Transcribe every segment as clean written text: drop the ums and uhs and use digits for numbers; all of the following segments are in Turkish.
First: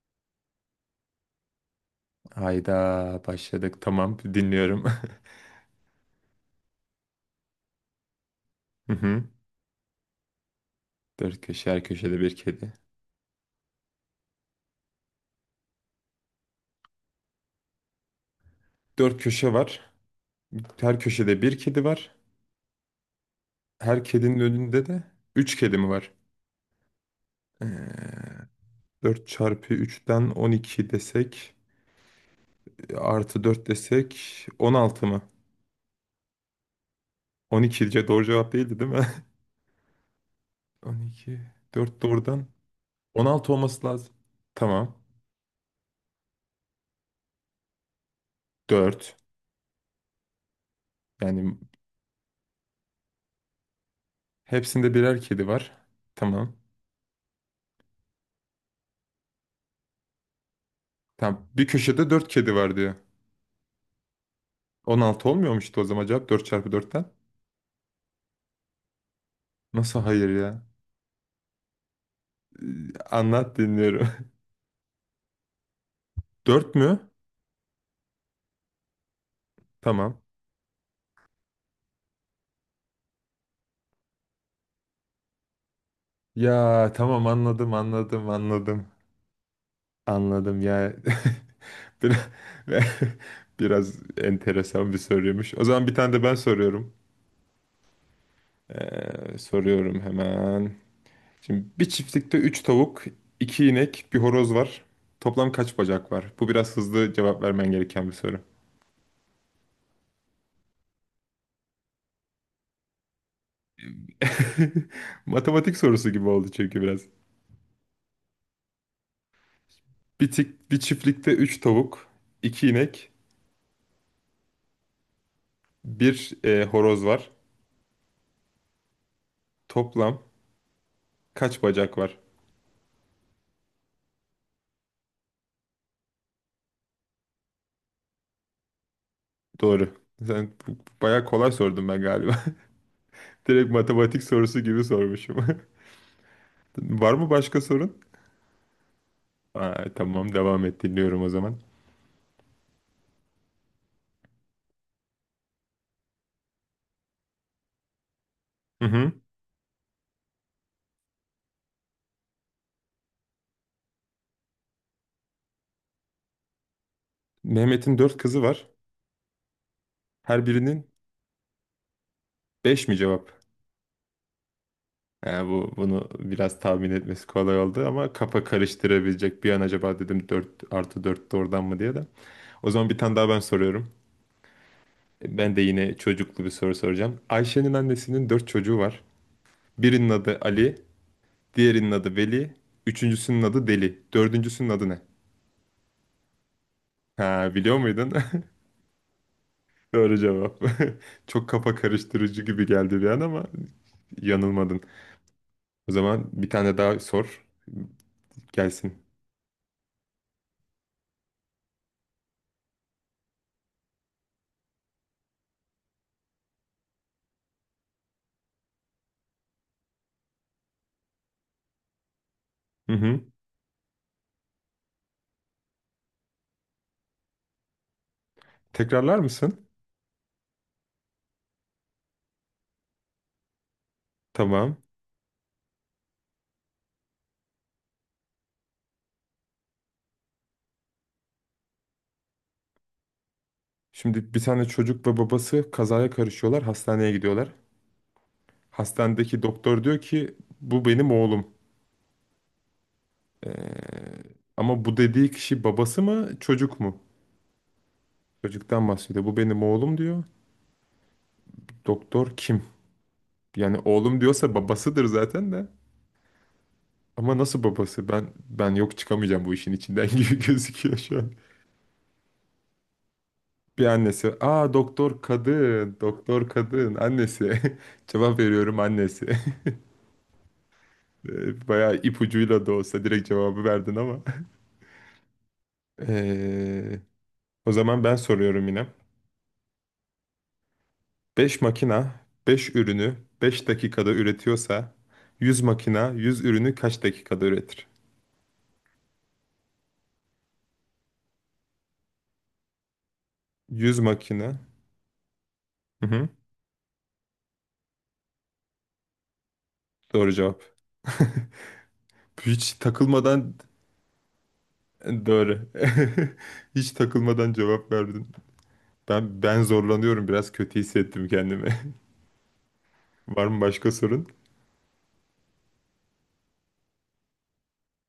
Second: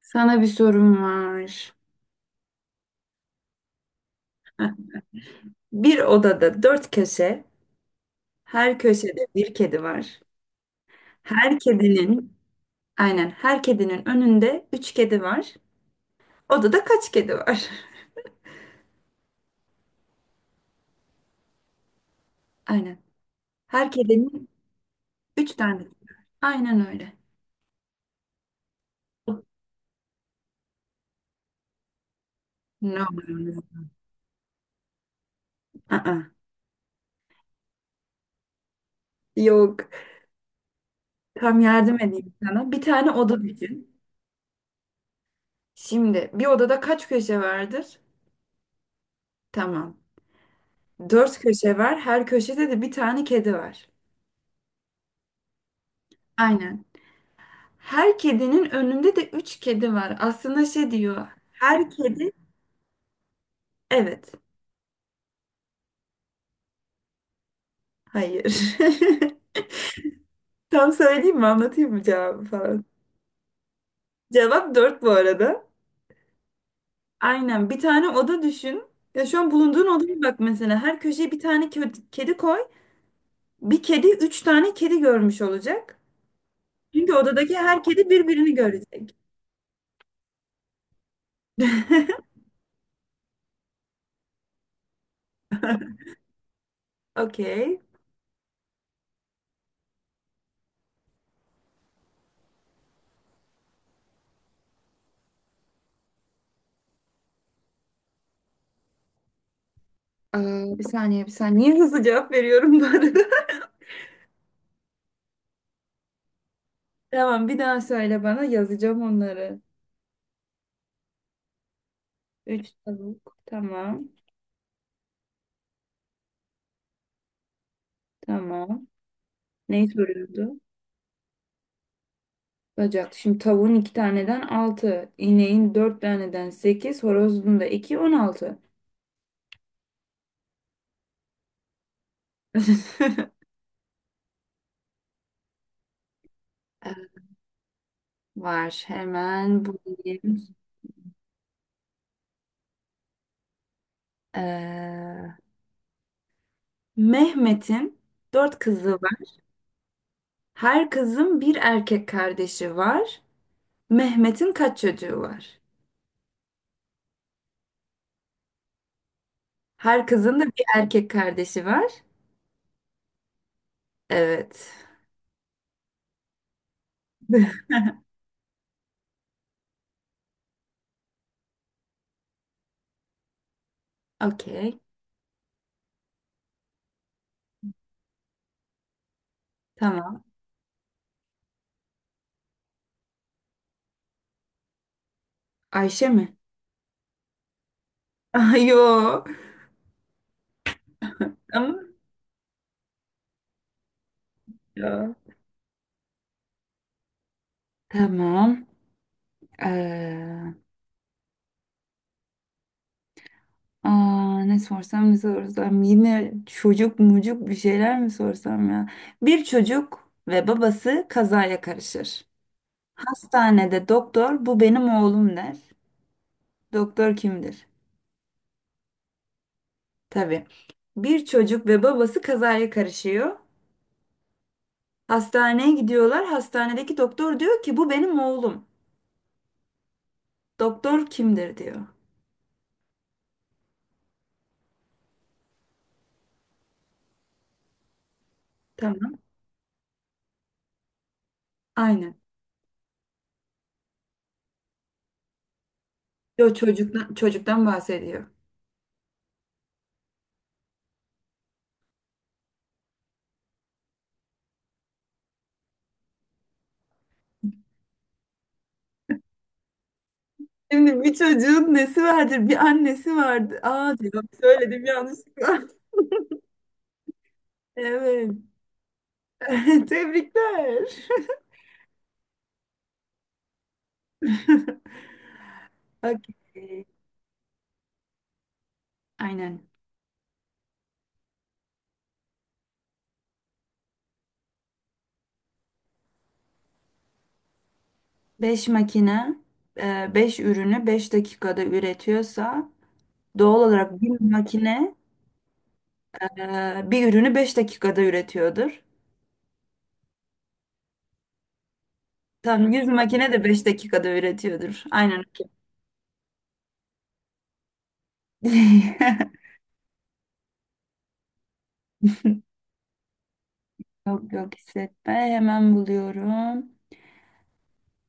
Sana bir sorum var. Hayda başladık. Tamam Heh. dinliyorum. Bir odada dört köşe, her Hı hı. köşede bir kedi var. Dört Her köşe, her köşede kedinin, bir kedi. aynen her kedinin önünde üç kedi var. Odada kaç kedi var? Dört köşe var. Her köşede bir kedi var. Aynen. Her Her kedinin kedinin önünde de üç üç tane. kedi mi Kedi var? var. Aynen öyle. Ee, 4 çarpı üçten 12 desek, Ne artı oluyor? 4 desek 16 mı? Aa, Doğru cevap değildi, değil mi? Yok. On iki, Tam yardım 4 edeyim doğrudan sana. Bir tane on oda altı olması düşün. lazım. Tamam. Şimdi bir odada kaç köşe vardır? Dört. Tamam. Dört Yani köşe var. Her köşede de bir tane kedi var. hepsinde birer kedi var. Tamam. Aynen. Her kedinin önünde de üç kedi var. Aslında şey diyor. Tamam. Bir Her köşede 4 kedi... kedi var diyor. Evet. 16 olmuyormuştu o zaman cevap, 4 çarpı dörtten? Hayır. Nasıl hayır ya? Tam söyleyeyim mi? Anlatayım mı cevabı falan? Anlat, dinliyorum. Cevap dört bu arada. 4 mü? Aynen. Bir tane oda düşün. Ya şu an bulunduğun Tamam. odaya bak mesela. Her köşeye bir tane kedi koy. Bir kedi üç tane kedi görmüş olacak. Ya Çünkü tamam, odadaki anladım her kedi anladım birbirini anladım. görecek. Anladım ya. Biraz, biraz enteresan bir soruymuş. O zaman bir tane de ben soruyorum. Okey. Soruyorum hemen. Şimdi bir çiftlikte 3 tavuk, 2 inek, bir horoz var. Toplam kaç bacak var? Bu biraz hızlı cevap vermen gereken bir soru. Ee, bir saniye, bir saniye. Niye hızlı cevap veriyorum bu arada? Matematik sorusu gibi oldu çünkü biraz. Tamam, bir daha söyle bana, yazacağım onları. Bir çiftlikte 3 tavuk, 2 Üç inek, tavuk. Tamam. bir horoz var. Tamam. Neyi Toplam soruyordu? kaç bacak var? Bacak. Şimdi tavuğun iki taneden altı. İneğin dört taneden sekiz. Horozun da iki. On altı. Doğru. Sen bu- Bayağı kolay sordum ben galiba. Direkt matematik sorusu gibi sormuşum. Var mı başka sorun? Var. Hemen Aa, tamam, bulayım. devam et, dinliyorum o zaman. Ee, Mehmet'in dört Hı kızı hı. var. Her kızın bir erkek kardeşi var. Mehmet'in kaç çocuğu var? Mehmet'in dört kızı var. Her kızın da Her bir birinin erkek kardeşi var. 5 mi cevap? Evet. Ha, bu bunu biraz tahmin etmesi kolay oldu, ama kafa karıştırabilecek bir an acaba dedim, 4 artı 4 doğrudan mı diye de. O zaman bir tane daha ben soruyorum. Okey. Ben de yine çocuklu bir soru soracağım. Ayşe'nin annesinin dört çocuğu var. Birinin Tamam. adı Ali, diğerinin adı Veli, üçüncüsünün adı Deli, dördüncüsünün adı ne? Ayşe mi? Ha, biliyor muydun? Ay, yo. Doğru cevap. Çok kafa Ama karıştırıcı gibi geldi bir an, ama yanılmadın. ya. O zaman bir tane daha sor. Tamam. Gelsin. Ee, ne sorsam, yine çocuk mucuk bir şeyler mi sorsam ya? Bir çocuk ve babası kazaya karışır. Hı hı. Hastanede doktor bu benim oğlum der. Doktor kimdir? Tekrarlar mısın? Tabii. Bir çocuk ve babası kazaya karışıyor. Tamam. Hastaneye gidiyorlar. Hastanedeki doktor diyor ki bu benim oğlum. Doktor kimdir diyor. Şimdi bir tane çocuk ve babası kazaya karışıyorlar, hastaneye gidiyorlar. Tamam. Hastanedeki doktor diyor ki bu benim oğlum. Aynen. E, Ama bu dediği kişi babası mı, Yo, çocuk mu? Çocuktan bahsediyor. Çocuktan bahsediyor. Bu benim oğlum diyor. Doktor kim? Yani oğlum diyorsa babasıdır zaten de. Ama nasıl babası? Ben yok, çıkamayacağım bu işin içinden gibi gözüküyor Şimdi bir şu an. çocuğun nesi vardır? Bir annesi vardı. Bir Aa diyor. annesi. Aa, Söyledim doktor yanlışlıkla. kadın, doktor kadın annesi. Evet. Cevap veriyorum, annesi. Tebrikler. Bayağı ipucuyla da olsa direkt cevabı verdin ama. Okey. Ee, O zaman ben soruyorum yine. Aynen. 5 makina 5 ürünü 5 dakikada üretiyorsa 100 makina 100 ürünü kaç dakikada üretir? 5 makine 5 ürünü beş dakikada üretiyorsa doğal 100 olarak bir makina. makine Hı hı. Bir ürünü 5 dakikada üretiyordur. Doğru cevap. Tam Hiç 100 makine de takılmadan 5 dakikada üretiyordur. Aynen. doğru. Hiç takılmadan cevap verdin. Ben ben zorlanıyorum biraz, kötü hissettim kendimi. Var mı başka Yok sorun? yok, hissetme. Hemen buluyorum.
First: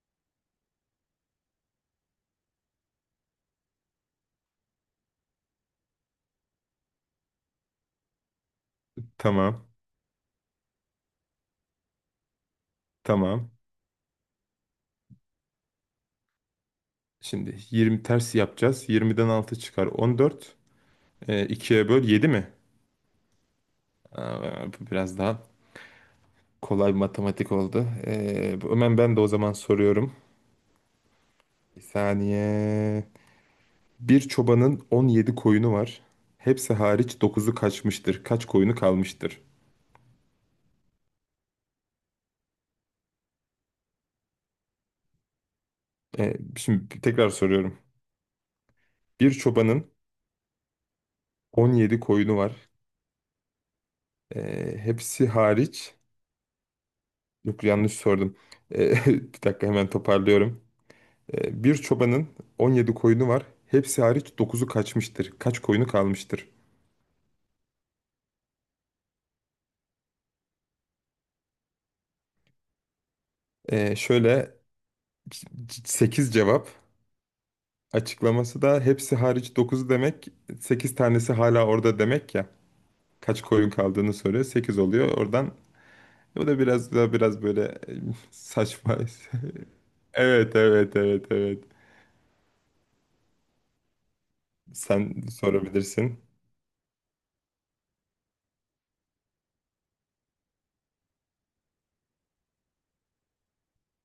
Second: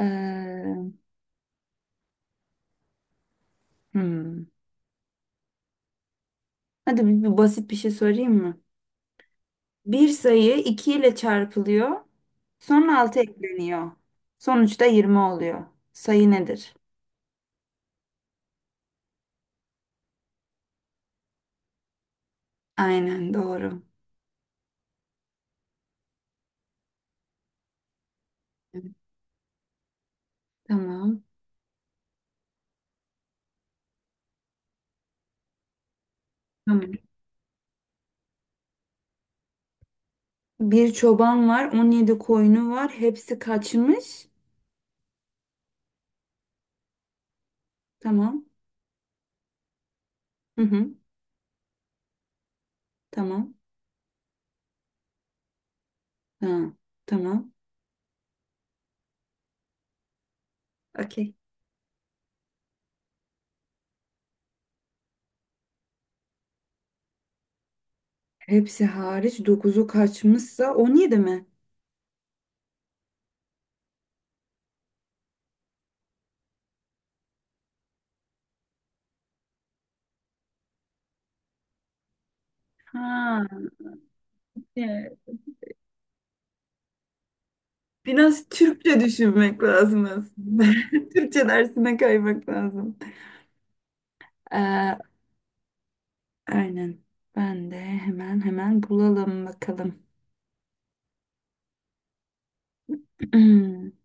Ee, hmm. Hadi bir basit bir şey sorayım mı? Tamam. Bir sayı 2 ile çarpılıyor. Sonra altı Tamam. ekleniyor. Sonuçta 20 oluyor. Sayı nedir? Şimdi 20 ters yapacağız. 20'den 6 çıkar 14. 2'ye böl 7 mi? Aynen, doğru. Aa, bu biraz daha kolay bir matematik oldu. Evet. Hemen ben de o zaman soruyorum. Tamam. Bir saniye. Bir çobanın 17 koyunu var. Hepsi Tamam. hariç dokuzu kaçmıştır. Kaç koyunu kalmıştır? Bir çoban var, 17 koyunu var. Hepsi kaçmış. Şimdi tekrar soruyorum. Tamam. Bir çobanın Hı hı. 17 koyunu var. Tamam. Hepsi hariç... Ha, tamam. Yok, yanlış sordum. Bir dakika, hemen toparlıyorum. Okey. Bir çobanın 17 koyunu var. Hepsi hariç dokuzu kaçmıştır. Kaç koyunu kalmıştır? Hepsi hariç dokuzu kaçmışsa 17 mi? Şöyle, 8 cevap. Açıklaması da hepsi hariç 9 demek, 8 tanesi hala orada demek ya. Kaç Ha, koyun kaldığını soruyor, sekiz oluyor. evet. Oradan bu da biraz böyle Biraz saçma. Türkçe düşünmek lazım Evet, aslında. evet, evet, Türkçe evet. dersine kaymak lazım. Ee, Sen sorabilirsin. aynen. Ben de hemen bulalım bakalım.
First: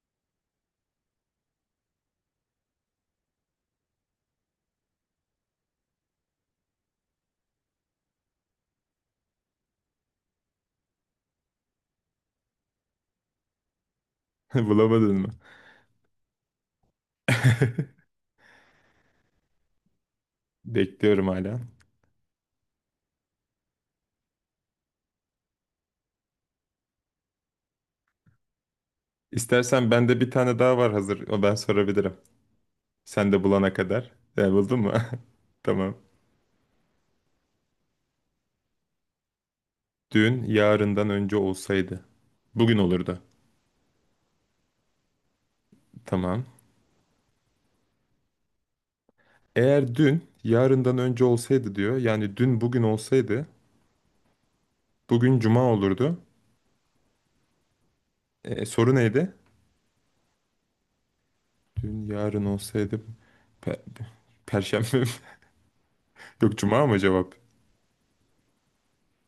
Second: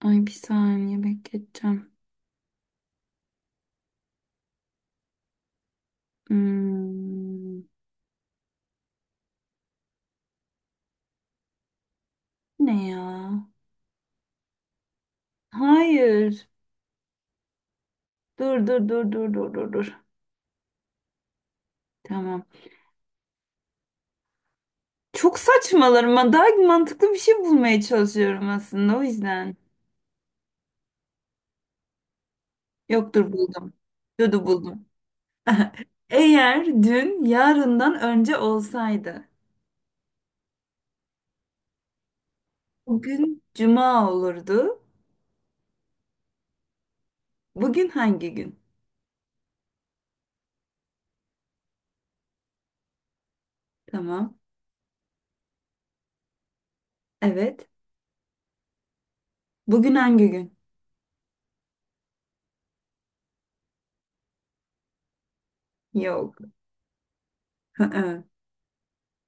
Ay, bir saniye bekleteceğim. Hmm, ne ya? Bulamadın mı? Hayır. Dur, dur, dur, dur, dur, dur, dur. Bekliyorum hala. Tamam. Çok saçmalarım. Ben daha mantıklı bir şey bulmaya çalışıyorum aslında o yüzden. İstersen bende bir tane daha var hazır. O ben sorabilirim. Sen Yoktur, de buldum. bulana kadar. Dudu E, buldun buldum. mu? Tamam. Eğer dün yarından önce olsaydı, Dün yarından önce olsaydı. Bugün olurdu. bugün cuma olurdu. Tamam. Bugün hangi gün? Eğer dün yarından önce olsaydı diyor. Yani dün bugün olsaydı. Tamam. Bugün cuma olurdu. Evet. E, soru neydi? Bugün hangi gün? Dün yarın olsaydı. pe- Perşembe mi? Yok. Yok, cuma mı cevap? Hı-hı.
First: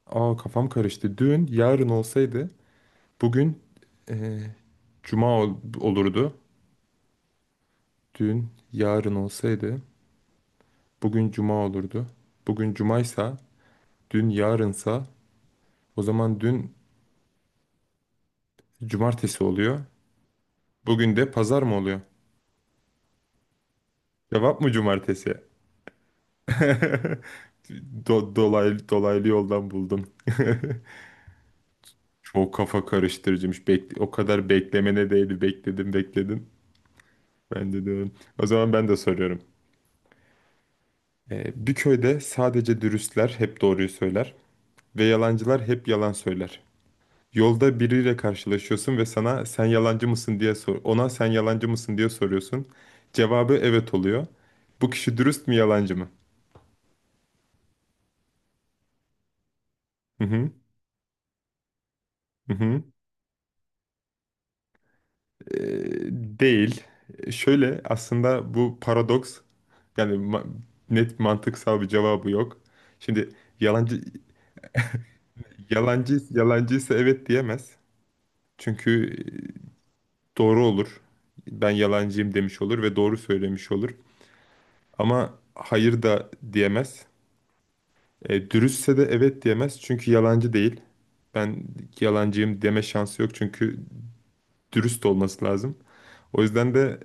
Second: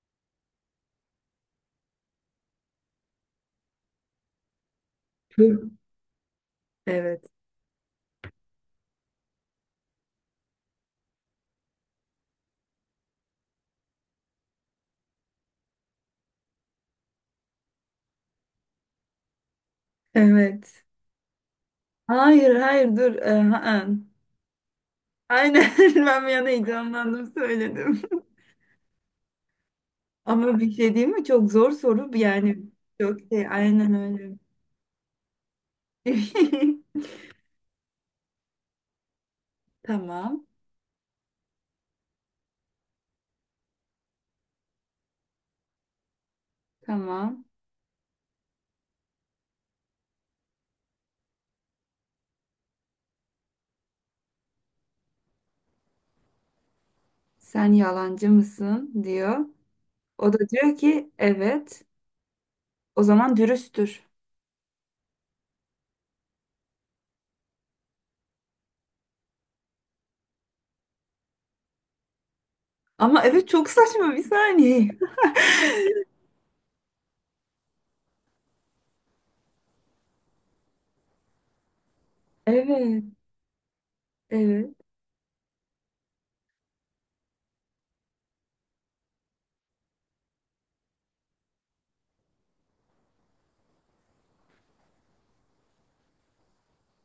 Aa, kafam karıştı. Dün yarın olsaydı. Bugün e, cuma Bu- olurdu. evet. Dün yarın olsaydı. Bugün cuma olurdu. Bugün cumaysa. Dün yarınsa. O zaman dün cumartesi oluyor. Evet. Bugün de pazar mı oluyor? Hayır, hayır, dur. Hı-hı. Cevap mı cumartesi? Aynen. Ben bir an heyecanlandım, söyledim. Dolaylı, dolaylı yoldan buldum. Ama bir şey değil mi? Çok zor soru Çok yani. kafa Çok şey, karıştırıcıymış. aynen Bekle, o öyle. kadar beklemene değdi. Bekledim, bekledim. Ben de diyorum. O zaman ben de soruyorum. Tamam. Bir köyde sadece dürüstler hep doğruyu söyler ve yalancılar hep yalan söyler. Tamam. Yolda biriyle karşılaşıyorsun ve sana sen yalancı mısın diye sor. Ona sen yalancı mısın diye soruyorsun. Cevabı evet oluyor. Bu kişi dürüst mü, yalancı mı? Sen yalancı mısın diyor. Hı O da hı. diyor ki evet. Hı hı. O zaman dürüsttür. Ee, değil. Şöyle, aslında bu paradoks. Yani ma- Net mantıksal bir cevabı yok. Ama Şimdi evet, çok yalancı saçma, bir saniye. yalancı yalancıysa evet diyemez. Çünkü e, doğru olur. Ben yalancıyım demiş olur ve Evet. doğru söylemiş olur. Evet. Ama hayır da diyemez. E, dürüstse de evet diyemez çünkü yalancı değil. Ben yalancıyım deme şansı yok çünkü dürüst olması lazım. O yüzden de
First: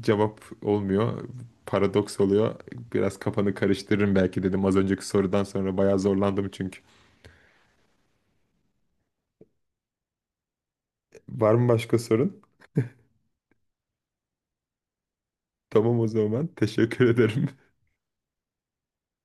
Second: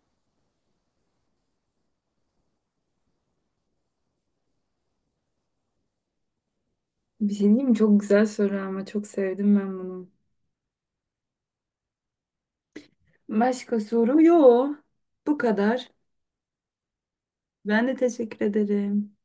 cevap olmuyor. Paradoks oluyor. Biraz kafanı karıştırırım belki dedim, az önceki sorudan sonra bayağı zorlandım çünkü. Bir şey diyeyim mi? Çok güzel soru, ama çok sevdim ben bunu. Var mı başka sorun? Başka soru yok. Bu kadar. Tamam o zaman. Teşekkür ederim. Ben de teşekkür ederim.